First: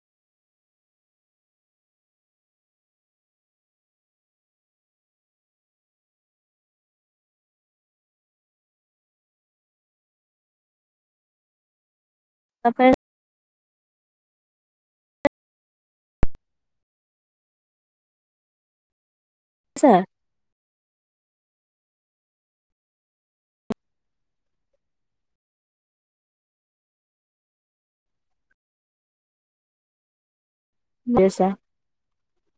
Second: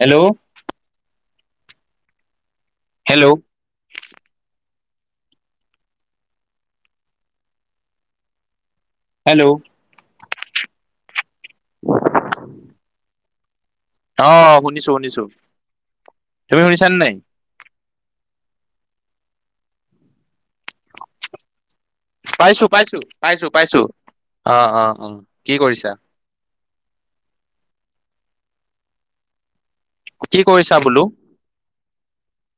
Hello hello hello অঁ শুনিছো শুনিছো তুমি শুনিছানে নাই ছ [unintelligible] পাইছো পাইছো পাইছো পাইছো অ অ কি কৰিছা আ [unintelligible] কৈছা বোলো [inaudible]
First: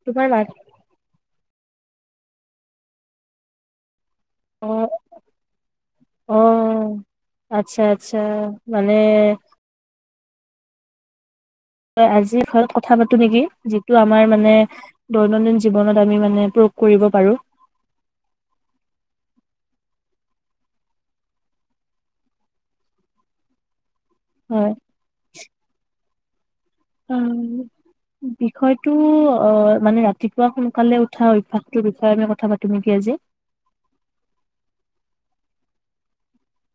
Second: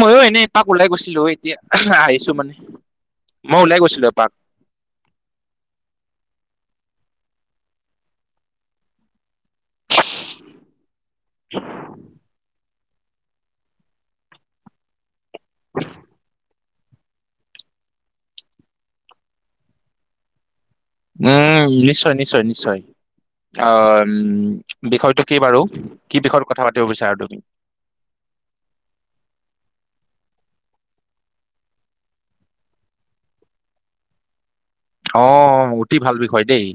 ময়ো তোমাৰ এনেই মাত এপাক ওলাই গৈছিলো এ এতিয়া আহিছো মানে মই ওলাই গৈছিলো এপাক অ অ আচ্ছা আচ্ছা মানে হয় [inaudible] আজিৰ ঘৰত কথা পাতো নেকি যিটো আমাৰ মানে দৈনন্দিন জীৱনত আমি মানে কৰিব পাৰো উম নিশ্চয় নিশ্চয় নিশ্চয় অ উম হয়। বিষয়টো কি বাৰু কি পেশৰ [unintelligible] অ বিষয়টো অ মানে ৰাতিপুৱা সোনকালে উঠা অভ্যাসটোৰ বিষয়ে আমি কথা পাতো নেকি আজি অ অতি ভাল বিষয় দেই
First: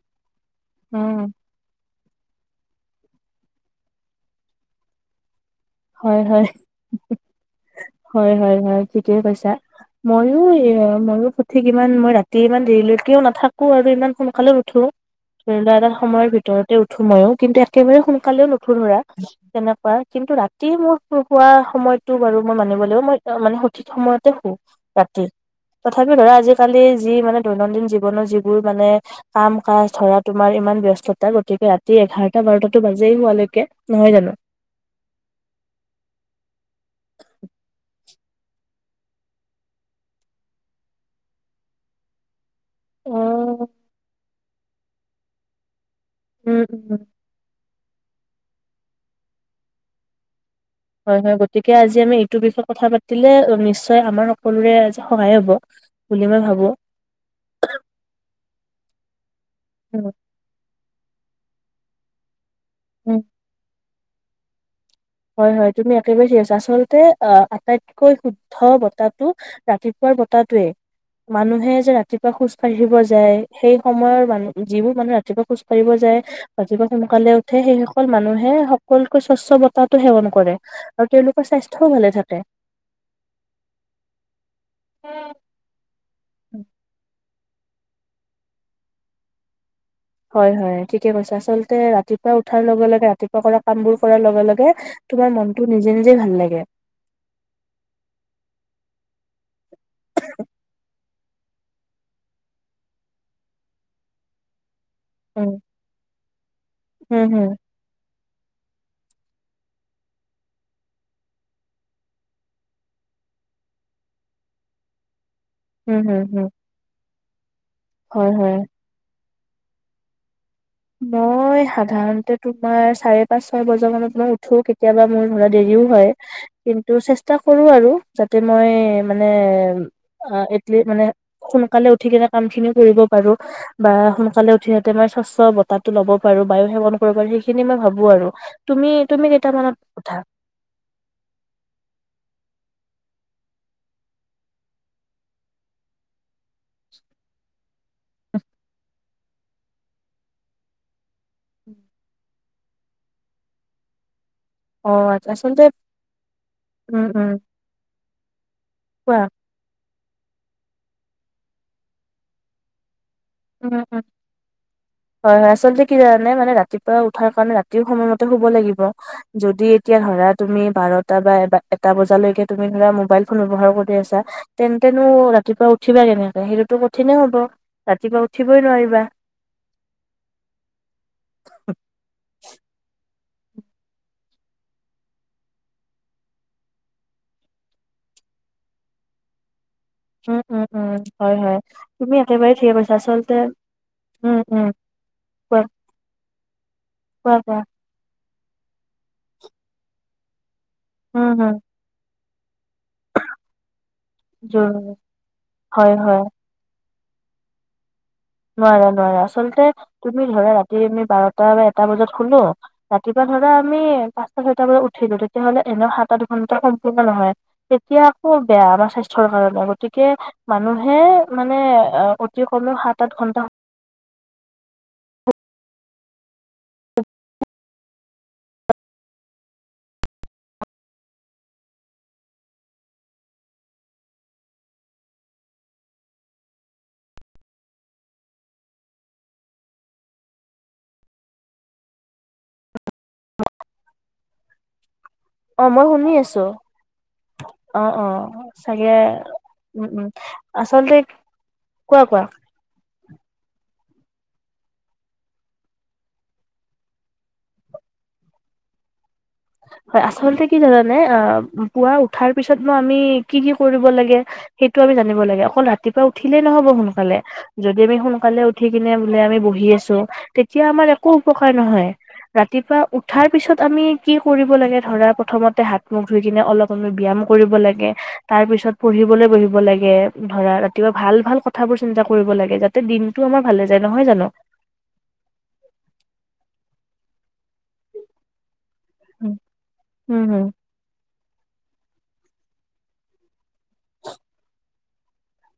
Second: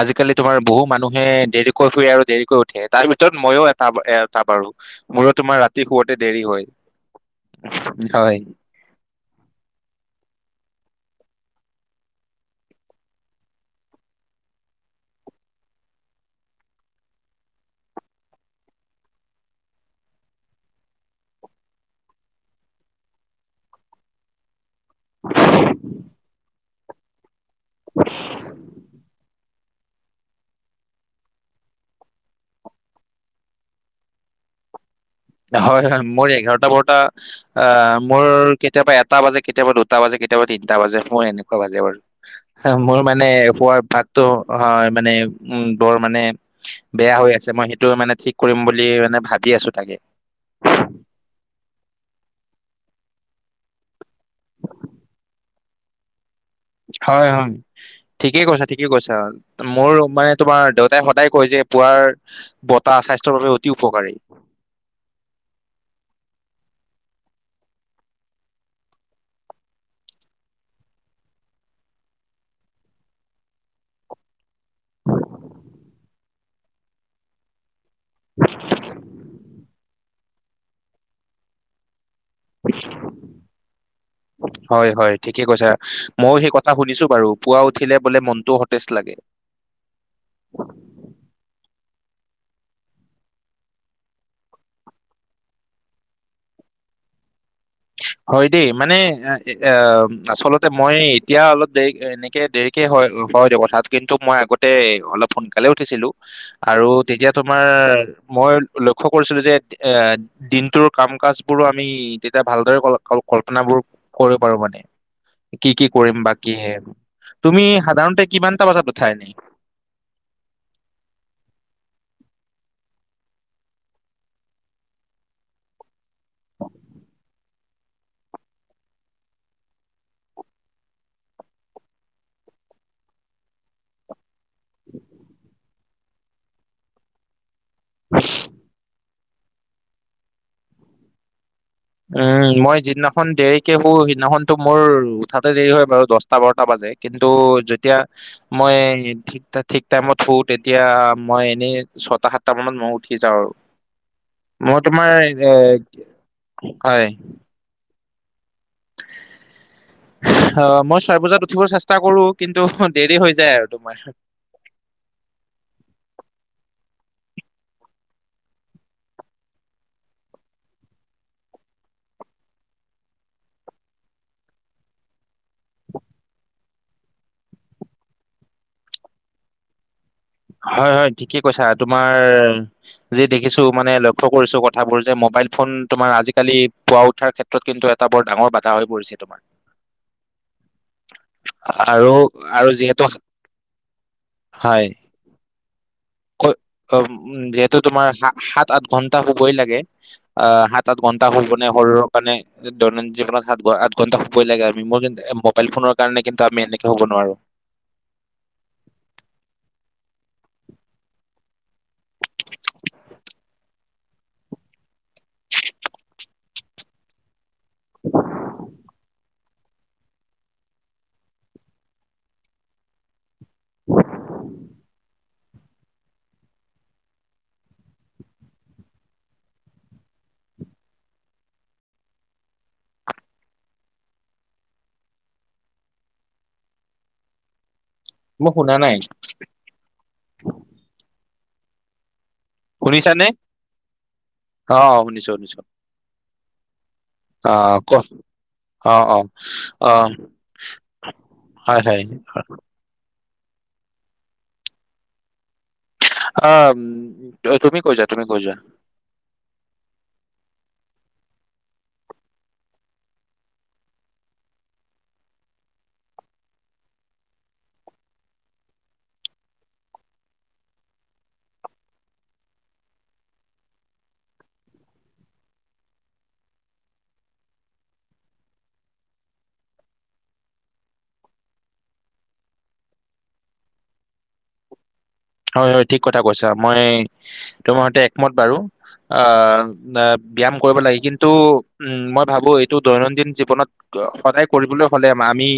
আজিকালি তোমাৰ বহু মানুহে অ', দেৰিকৈ ফুৰে আৰু দেৰিকৈ উঠে উঠে তাৰ ভিতৰত মইয়ো এটা এটা বাৰু মূৰত হয় হয়, হয় হয় হয় ঠিকেই কৈছা ময়ো। অ ময়ো সঠিক ইমান মই ৰাতি ইমান দেৰিলৈকেও নাথাকো আৰু ইমান সোনকালেও নুঠো ধৰি লোৱা এটা সময়ৰ ভিতৰতে উঠো মইো কিন্তু একেবাৰে সোনকালেও নুঠো ধৰা তেনেকুৱা কিন্তু ৰা। [unintelligible] সময়তটো বাৰু মই মানিব লাগিব মই মানে সঠিক সময়তে শোও। [unintelligible] তথাপি ধৰা আজি। ছোৱালী যি মানে। দৈনন্দিন জীৱনৰ যিবোৰ মানে কাম। কাজ ধৰা তোমাৰ ইমান ব্যস্ততা গতিকে ৰাতি এঘাৰটা-বাৰটাটো বাজেই শোৱালৈকে নহয় জানো। হয়-হয় মোৰ এঘাৰটা বাৰটা অহ। মোৰ কেতিয়াবা এটা বাজে কেতিয়াবা দুটা বাজে কেতিয়াবা তিনটা বাজে মোৰ এনেকুৱা বাজে বাৰু। মোৰ মানে উম পুৱাৰ অভ্যাসটো। হয় মানে উম। বৰ মানে উম বেয়া হৈ আছে মই সেই। টো মানে ঠিক কৰিম বুলি মানে ভাবি আছো তাকে। হয়-হয় গতিকে আজি আমি এইটোৰ বিষয়ে কথা পাতিলে নিশ্চয় তে আমাৰ সকলোৰে আজি সহায় হ'ব। বুলি মই ভাবো। হয়-হয় ঠিকেই কৈছা। ঠিকই কৈছা। মোৰ উম ৰোম মানে তোমাৰ দেউতাই। তাই কয় যে পুৱাৰ। বতাহ স্বাস্থৰ বাবে অতি উ। উপকাৰী। হয়-হয় তুমি একেবাৰে আছা আচলতে অহ আটাইতকৈ শুদ্ধ বতাহটো ৰাতিপুৱাৰ বতাতোৱে। মানুহে যে ৰাতিপুৱা খোজ কাঢ়িব যায় সেই সময়ৰ মানুহ। যিবোৰ মানুহ ৰাতিপুৱা খোজ কঢ়িব যায়। ৰাতি পুৱা সোনকালে উঠে। সেই মানুহে সকল ক স্বচ্ছ। তাতো সেৱন কৰে আৰু তেওঁলোকৰ স্বাস্থ্যও ভালে থাকে। হয়-হয় ঠিকেই কৈচা ময়ো সেই কথা সুধিছো বাৰু। পুৱা উঠিলে বোলে মনটো সতেজ লাগে। হয়-হয় ঠিকেই কৈছে আচলতে ৰাতিপুৱা উঠাৰ লগে-লগে ৰাতিপুৱা কৰা কাম বোৰ কৰাৰ লগে-লগে তোমাৰ মনটো নিজে নিজে ভাল লাগে। হয় দেই মানে। এ আচলতে মই। এতিয়া অলপ দেৰি এনেকে দেৰিকে হয়-হয় দেখোন কথাত কিন্তু মই আগতে। অলপ উম সোনকালে উঠিছিলো। আৰু হম তেতিয়া হম তোমাৰ। মই লক্ষ্য কৰিছিলো যে এ দিনটোৰ কাম কাজ বোৰো আমি তেতিয়া ভাল। কল্পনাবোৰ কৰিব পাৰো মানে। কি-কি হম হম কৰিম বা হম কিহে? তুমি সাধাৰণতে হয় হয় কিমানটা বজাত উঠা এনেই। মই সাধাৰণতে তোমাৰ চাৰে পাঁচ ছয় বজা মানত মই উঠো কেতিয়াবা মোৰ ধৰা দেৰিও হয়। কিন্তু চেষ্টা কৰোঁ আৰু যাতে মই মানে এটলি মানে সোনকালে উঠি কিনে কামখিনি কৰিব পাৰো বা সোনকালে সিহঁতে মানে স্ব্ছ তাতো ল'ব পাৰো বায়ু সেৱন কৰিবা সেইখিনি মই ভাবো আৰু তুমি তুমি কেইটামানত উঠা? এম মই যিদিনাখন দেৰিকে শো সিদিনাখনতো মোৰ উঠাতে দেৰি হয় বাৰু দশটা বাৰটা বাজে কিন্তু এতিয়া মই ঠিক ঠিক টাইমত শো তেতিয়া মই এনেই ছয়টা সাতটা মানত মই উঠি যাওঁ আৰু মই অ তোমাৰ এ আচলতে উম হয়। উম কোৱা অঁ মই ছয় বজাত উঠিব চেষ্টা কৰো কিন্তু দেৰি হৈ যায় আৰু উম তোমাৰ উম, হয় হয় আচলতে কি জানানে ৰাতিপুৱা উঠাৰ কাৰণে ৰাতিও সময়মতে শুব লাগিব যদি এতিয়া ধৰা তুমি বাৰটা বা এ এটা বজালৈকে তুমি ধৰা মোবাইল ফোন ব্যবহাৰ কৰি আছা তেন্তেনো ৰাতিপুৱা উঠিবা কেনেকে সেইটোতো কঠিনে হব ৰাতিপুৱা উঠিবই নোৱাৰিবা। হয় হয় ঠিকে কৈছা তোমাৰ যি দেখিছো মানে লক্ষ্য কৰিছো কথাবোৰ যে মোবাইল ফোন তোমাৰ আজিকালি পোৱা উঠাৰ ক্ষেত্ৰত কিন্তু এটা বৰ ডাঙৰ বাধা হৈ পৰিছে তোমাৰ উম উম উম হয় হয় আৰু তুমি একেবাৰে আৰু ঠিকেই কইছা যিহেতু আচলতে, উম উম। [inaudible] ঐ অম কোৱা কোৱা যিহেতু তোমাৰ সাত আঠ ঘন্টা হুবই লাগে, আহ সাত তাত ঘন্টা উম শু হম বনাই শৰীৰৰ [unintelligible] দৈনন্দিন জীৱনত সাত আঠ ঘণ্টা শুৱই লাগে আমি জৰুৰী মোৰ মো মবাইল হয় ফোনৰ হয়। কাৰণে কিন্তু আমি এনেক শুব নোৱাৰো। নোৱাৰা নোৱাৰা আচলতে তুমি ধৰা ৰাতি আমি বাৰটা বা এটা এটা বজাত শুলো ৰাতিপুৱা ধৰা আমি পাঁচটা ছয়টা বজাত উঠিলো তেতিয়াাহলে এনেও সাত আঠ ঘণ্টা সম্পূৰ্ণ নহয় তেতিয়া আকৌ বেয়া আমাৰ স্বাস্থ্যৰ কাৰণে গতিকে মানুহে, মানে অতি কমেও সাত আঠ ঘণ্টা মই শুনা নাই। শুনিছা নে? অ শুনিছ মই শুনি আছোঁ। অ', অ', অ চাগে। অ উম, অ উম। আচলতে হয় হয় কোৱা কোৱা। অ', তুমি কৈ যোৱা, তুমি কৈ যোৱা। হয়, আচলতে কি জানা নে? পুৱা উঠাৰ পিছতনো আমি কি কি কৰিব লাগে, সেইটো আমি জানিব লাগে। অকল ৰাতিপুৱা উঠিলেই নহ'ব। সোনকালে যদি আমি উঠি কেনেবাকৈ বহি আছোঁ, তেতিয়া আমাৰ একো উপকাৰ নহয়। ৰাতিপুৱা উঠাৰ পিছত আমি কি কৰিব লাগে? ধৰা, প্ৰথমতে হাত-মুখ ধুই কিনে অলপ ব্যায়াম কৰিব লাগে। তাৰ পিছত পঢ়িবলৈ বহিব লাগে। ধৰা, ৰাতিপুৱা ভাল ভাল কথাবোৰ চিন্তা কৰিব লাগে, যাতে দিনটো আমাৰ ভালে যায়। নহয় জানো? হয় হয় ঠিক কথা কৈছা মই তোমাৰ সৈতে একমত বাৰু। উম উম উম ব্যায়াম কৰিব লাগেই, কিন্তু ত'তো উম, মই ভাবোঁ এইটো দৈনন্দিন জীৱনত অনেক কৰিবলৈ হ'লে আমি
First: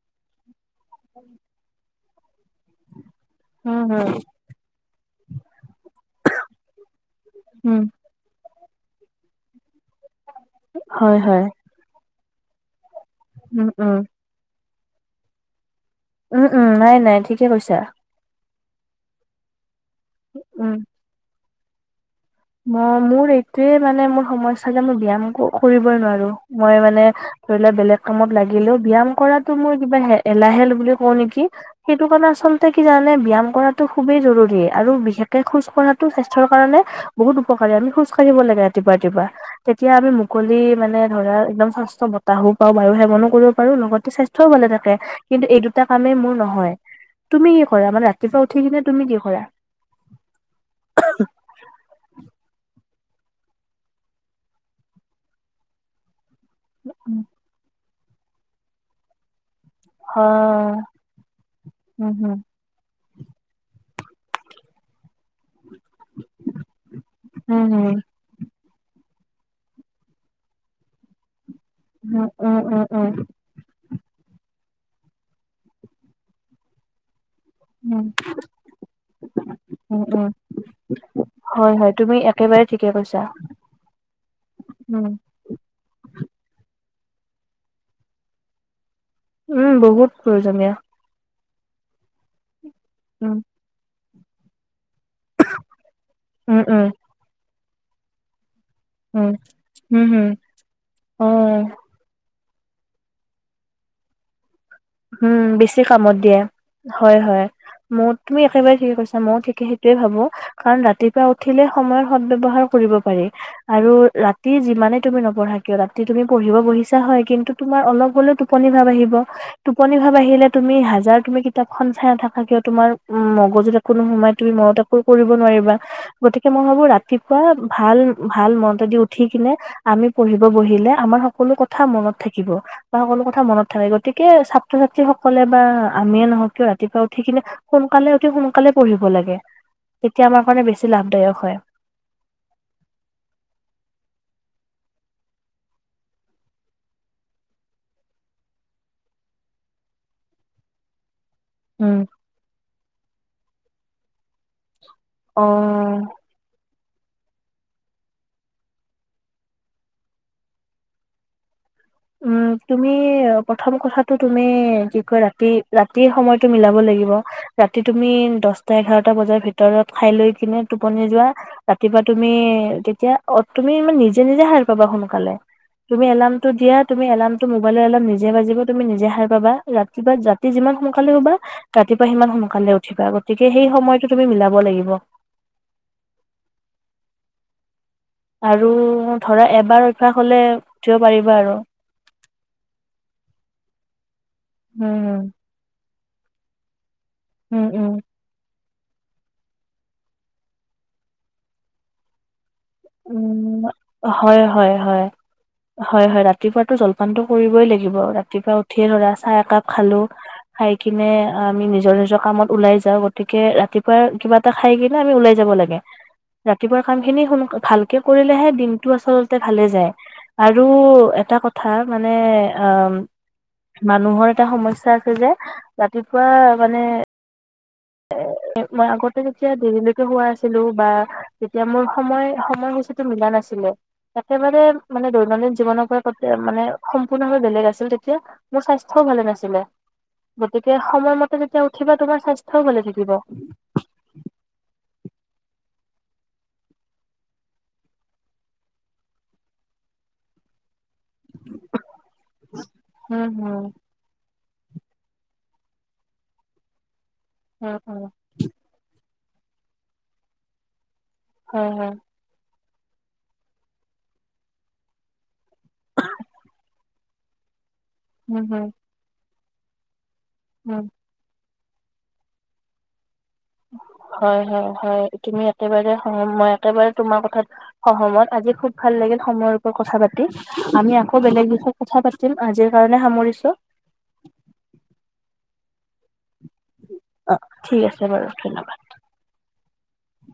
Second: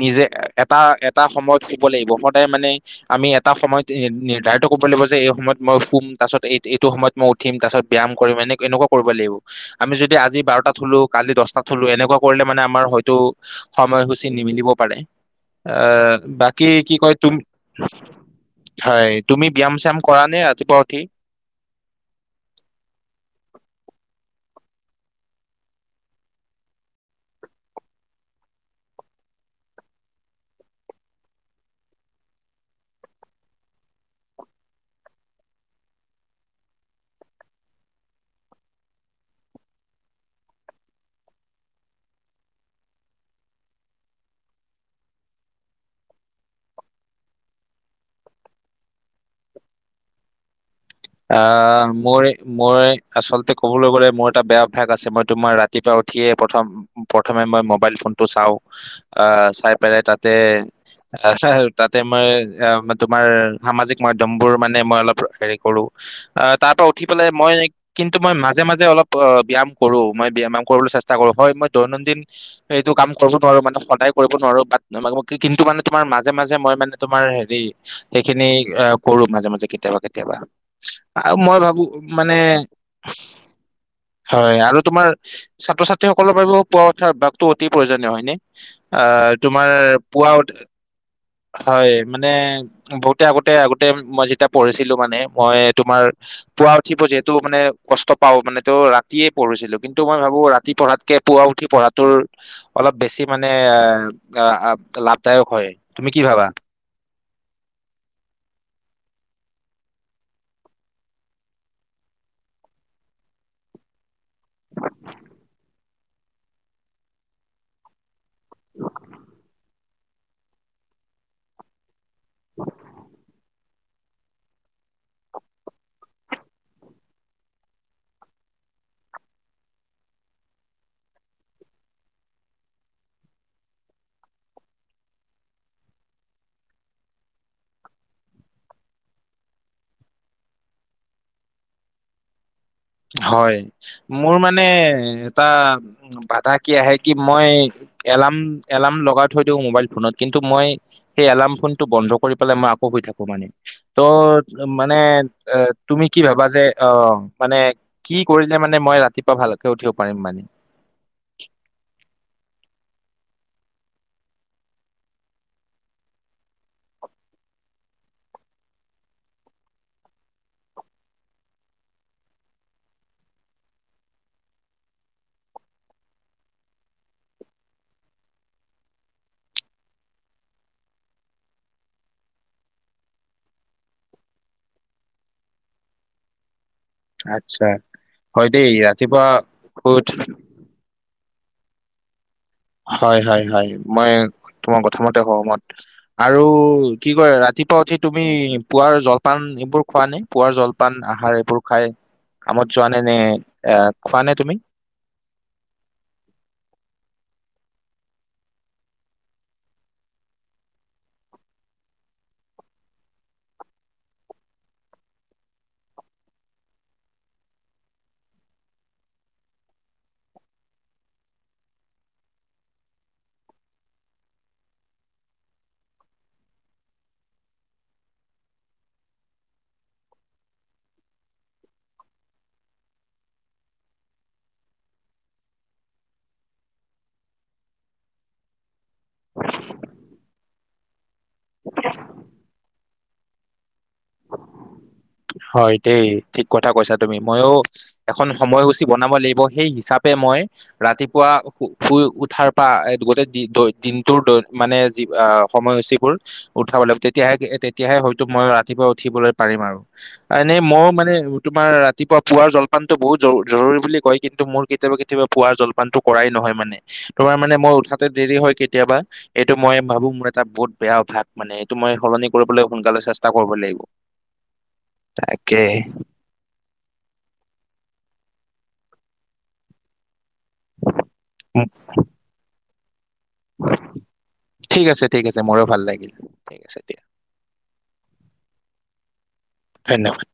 নিজে। এটা, এটা সময়ত। লাগিব, সদায় মানে। আমি এটা উম সময়ত। এ উম [unintelligible] কৰলৈ গৈছে এ সময়ত? মই শুম। তাৰ পাছত এইটো এইটো সময়ত মই উঠিম। তাৰ উম পাছত ব্যায়াম কৰিম, এনে এনেকুৱা কৰিব লাগিব। আমি যদি আজি বাৰটাত শুলোঁ, হয় কালি হয় দহটাত শুলোঁ, এনেকুৱা। কৰিলে মানে আমাৰ হয়। উম উম সময়সূচী নিমিলিব। পাৰে। আহ, উম, উম, বাকী কি নাই কয় নাই তুম। ঠিকে কৈছা। হয়। তুমি ব্যায়াম-শাম কৰা নে উম, ৰাতিপুৱা উঠি। সমস্া যে মই ব্যয়াম কৰিবই নোৱাৰো মই মানে ধৰি লোৱা বেলেগ কামত লাগিলেও ব্য্য়াম কৰাতটো মই কিবা এলাহেল বুলি কওঁ নেকি সেইটো কাৰণে আচলতে কি জানা নে ব্যয়াম কৰাটো খুবেই জৰুৰী আৰু বিশেষকে খোজ কঢ়াতটো স্বাস্থ্্যৰ কাৰণে। বহুত উপকাৰী। আমি খোজ কঢ়িব লাগে ৰাতিপুৱা ৰাতিপুৱা। তেতিয়া আমি মুকলি, মানে ধৰা, একদম স্বাস্থ্যকৰ বতাহো পাওঁ। বাৰু, সেৱনো কৰিব পাৰোঁ। লগতে স্বাস্থ্যও ভালে থাকে। কিন্তু এই দুটা কামেই মোৰ নহয়। তুমি কি কৰা? মানে, ৰাতিপুৱা উঠি কিনে তুমি কি কৰা? অঁ, মূৰে মই আচল্ততে ক'বলৈ গ'লে মোৰ এটা বেয়া অভ্যাস আছে মই তোমাৰ ৰাতিপুৱা উঠিয়ে প্ৰথমে, প্ৰথমে এবাৰ মোবাইল চিম। তটো চাও, আহ। চাই পালে, তাতেই, হয় আচলতে তাতেই উম মই। হুম তোমাৰ সামাজিক মাধ্্যমবোৰ মানে মই অলপ হেৰি কৰোঁ। অ তাৰ পৰা উঠি পেলাই মই, উম হুম। কিন্তু মই ম। মাজে মাজে অলপ অ ব্যামো, মই ব্যায়াম কৰিবলৈ চেষ্টা কৰোঁ। হয় মই দৈনন্দিন উম উম উম এইটো কাম উম কৰিব নোৱাৰো মানে, সদায়। কৰিব নোৱাৰোঁ। কিন্তু, মানে তোমাৰ, মাজে মাজে মই, মানে তোমাৰ। উম সেইখিনি কৰো মাজে মাজে কেতিয়াবা উম উম কেতিয়াবা। আৰু মই হয় ভাবো হয় তুমি মানে একেবাৰে ঠিকে কৈছা হয় আৰু তোমাৰ উম। ছাত্ৰ ছাত্ৰীসকলৰ বাবে উঠাৰ ভাগতটো অতি প্ৰয়োজনীয় হয় ন। আ', তোমাৰ উম বহুত পুৱা উতে প্ৰয়োজনীয় হয়। মানে বহুতে উম আগতে আগতে মই যেতিয়া পঢ়িছিলো মানে তোমাৰ উম পোৱা উম উঠিব যিহেতু মানে কষ্ট পাওঁ মানে ত' ৰাতিয়ে উম পঢ়িছিলো কিন্তু উম মই হুম ভাবো ৰাতি পঢ়াতকে পুৱা অ উঠি পঢ়াটোৰ অলপ বেছি মানে এ উম বেছি কামত দিয়ে। হয় হয় মোৰ তুমি একেবাৰে ঠিকে কৈছা ময়ো ঠিকে সেইটোয়ে ভাবো কাৰণ ৰাতিপুৱা উঠিলে সময়ৰ সদ্ ব্যৱহাৰ কৰিব পাৰি আৰু ৰাতি যিমানে তুমি নপঢ়া কিয় ৰাতি তুমি পঢ়িব বহিছা হয় কিন্তু তুমাৰ অলপ গলে টোপনি ভাব আহিব। টোপনি ভাব আহিলে তুমি হাজাৰ তুমি কিতাপখন চাই নাথাক কিয় তোমাৰ উম মগজুত কোনো সময় তুমি মনত একো কৰিব নোৱাৰিবা, গতিকে মই ভাবো ৰাতিপুৱা ছাত্ৰ ছাত্ৰী সকলে বা আমিয়ে নহওক কিয় ৰাতিপুৱা উঠি কিনে সোনকালে উঠি সোনকালে পঢ়িব লাগে তেতিয়া আমাৰ কাৰণে বেছি লাভদায়ক হয়। হয় মোৰ মানে এটা বাধা কি আহে কি মই এলাৰ্ম এলাৰ্ম লগাই থৈ দিওঁ মোবাইল ফোনত কিন্তু মই। সেই এলাৰ্ম ফোনটো উম। বন্ধ কৰি পেলাই মই আকৌ শুই থাকো মানে। ত মানে আ', অ', তুমি কি ভাবা যে অ', মানে। কি কৰিলে মানে মই ৰাতিপুৱা ভালকে উঠিব পাৰিম মানে। উম তুমি প্ৰথম কথাটো তুমি কি কয় ৰাতি ৰাতিৰ সময়তটো মিলাব লাগিব ৰাতি তুমি দহটা এঘাৰটা বজাৰ ভিতৰত খাই লৈ কিনে টোপনি যোৱা ৰাতিপুৱা তুমি তেতিয়া অ তুমি ই নিজে নিজে সাৰ পাবা সোনকালে, তুমি এলাৰ্মটো দিয়া তুমি এলাৰ্মটো মোবাইল এলাৰ্ম নিজে বাজিবা তুমি নিজে হাৰ পাবা ৰাতিপুৱা ৰাতি যিমান সোনকালে হুবা ৰাতিপুৱা সিমান সোনকালে উঠিবা গতিকে সেই সময়তটো তুমি মিলাব লাগিব। আচ্ছা। হয় দেই আৰু ৰাতিপুৱা ধৰা এবাৰ উঠ অভ্যাস হলে উঠিব পাৰিবা আৰু। হয', হয', হয', মই তোমাৰ উম কথাামতে সহমত। আৰু কি কৰে উম ৰাতিপুৱা উম উম। উঠি তুমি পুৱাৰ জলপান এইবোৰ খোৱা নাই পুৱাৰ জলপান আহাৰ এইবোৰ খাই কামত যোৱা নে নে উম', আহ খোৱা নে হয', তুমি? হয', হয়', হয', হয়', ৰাতিপুৱাাতটো জলপানটো কৰিবই লাগিব ৰাতিপুৱা উঠিয়ে ধৰা চাহ একাপ খালো খাই কিনে আমি নিজৰ নিজৰ কামত ওলাই যাওঁ গতিকে ৰাতিপুৱা কিবা এটা খাই কিনে আমি ওলাই যাব লাগে ৰাতিপুৱা কাম খিনি সোন ভালকে কৰিলেহে দিনটো আচলতে ভালে যায় আৰু এটা কথা মানে আহ মানুহৰ এটা সমস্যা আছে যে ৰাতিপুৱা মানে এ মই আগতে যেতিয়া দেৰিলৈকে হোৱা আছিলো বা যেতিয়া মোৰ সময় সময়সূচীো মিলা নাছিলে একেবাৰে মানে দৈনন্দিন জীৱনৰ পৰা মানে সম্পূৰ্ণভাৱে বেলেগ আছিল তেতিয়া মোৰ স্বাস্থ্য়ও ভালে নাছিলে গতিকে সময়মতে যেতিয়া উঠিবা তোমাৰ স্বাস্থ্য থৈ গলে থাকিব। হয় দেই ঠিক কথা কৈছা তুমি ময়ো এখন সময়সূচী বনাব লাগিব সেই হিচাপে মই ৰাতিপুৱা শু শুই উঠাৰ পৰা উম, গোটেই হুম, দিনটোই দিনটোৰ লৈ মানে যি আ সময়সূচীবোৰ উঠাবলৈ- তেতিয়াহে উম, তেতিয়াহে উম, হয়তো মই ৰাতিপুৱা উঠিবলৈ পাৰিম আৰু। এনে মই মান নে তোমাৰ হয়, হয়, ৰাতিপুৱা পুৱাৰ জল পানটো বহুত জৰু-জৰুৰী বুলি কয় কিন্তু মোৰ কেতিয়াবা কেতিয়াবা পুৱা জলপানটো কৰাই নহয় মানে। তোমাৰ মানে মই উঠাত, তে দেৰি উম, হয় হুম, কেতিয়াবা। এইটো মই ভাবো মোৰ টা বহুত উম, বেয়া অভ্যাস মানে তুমি সলনি কৰিবলৈ সোনকালে চেষ্ট হয়-হয়, হয় তুমি তাকে একেবাৰে সহ মই একেবাৰে তোমাৰ কথাত সহমত। আজি খুব ভাল লাগিল সময়ৰ ওপৰত কথা পাত, আমি আকৌ বেলেগ বিষয়ত কথা পাতিম আজি। ঠিক আছে ঠিক আছে ময়ো, ভাল লাগিল। ঠিক আছে দিয়া অ ঠিক আছে বাৰু ধন্যবাদ। ধন্যবাদ।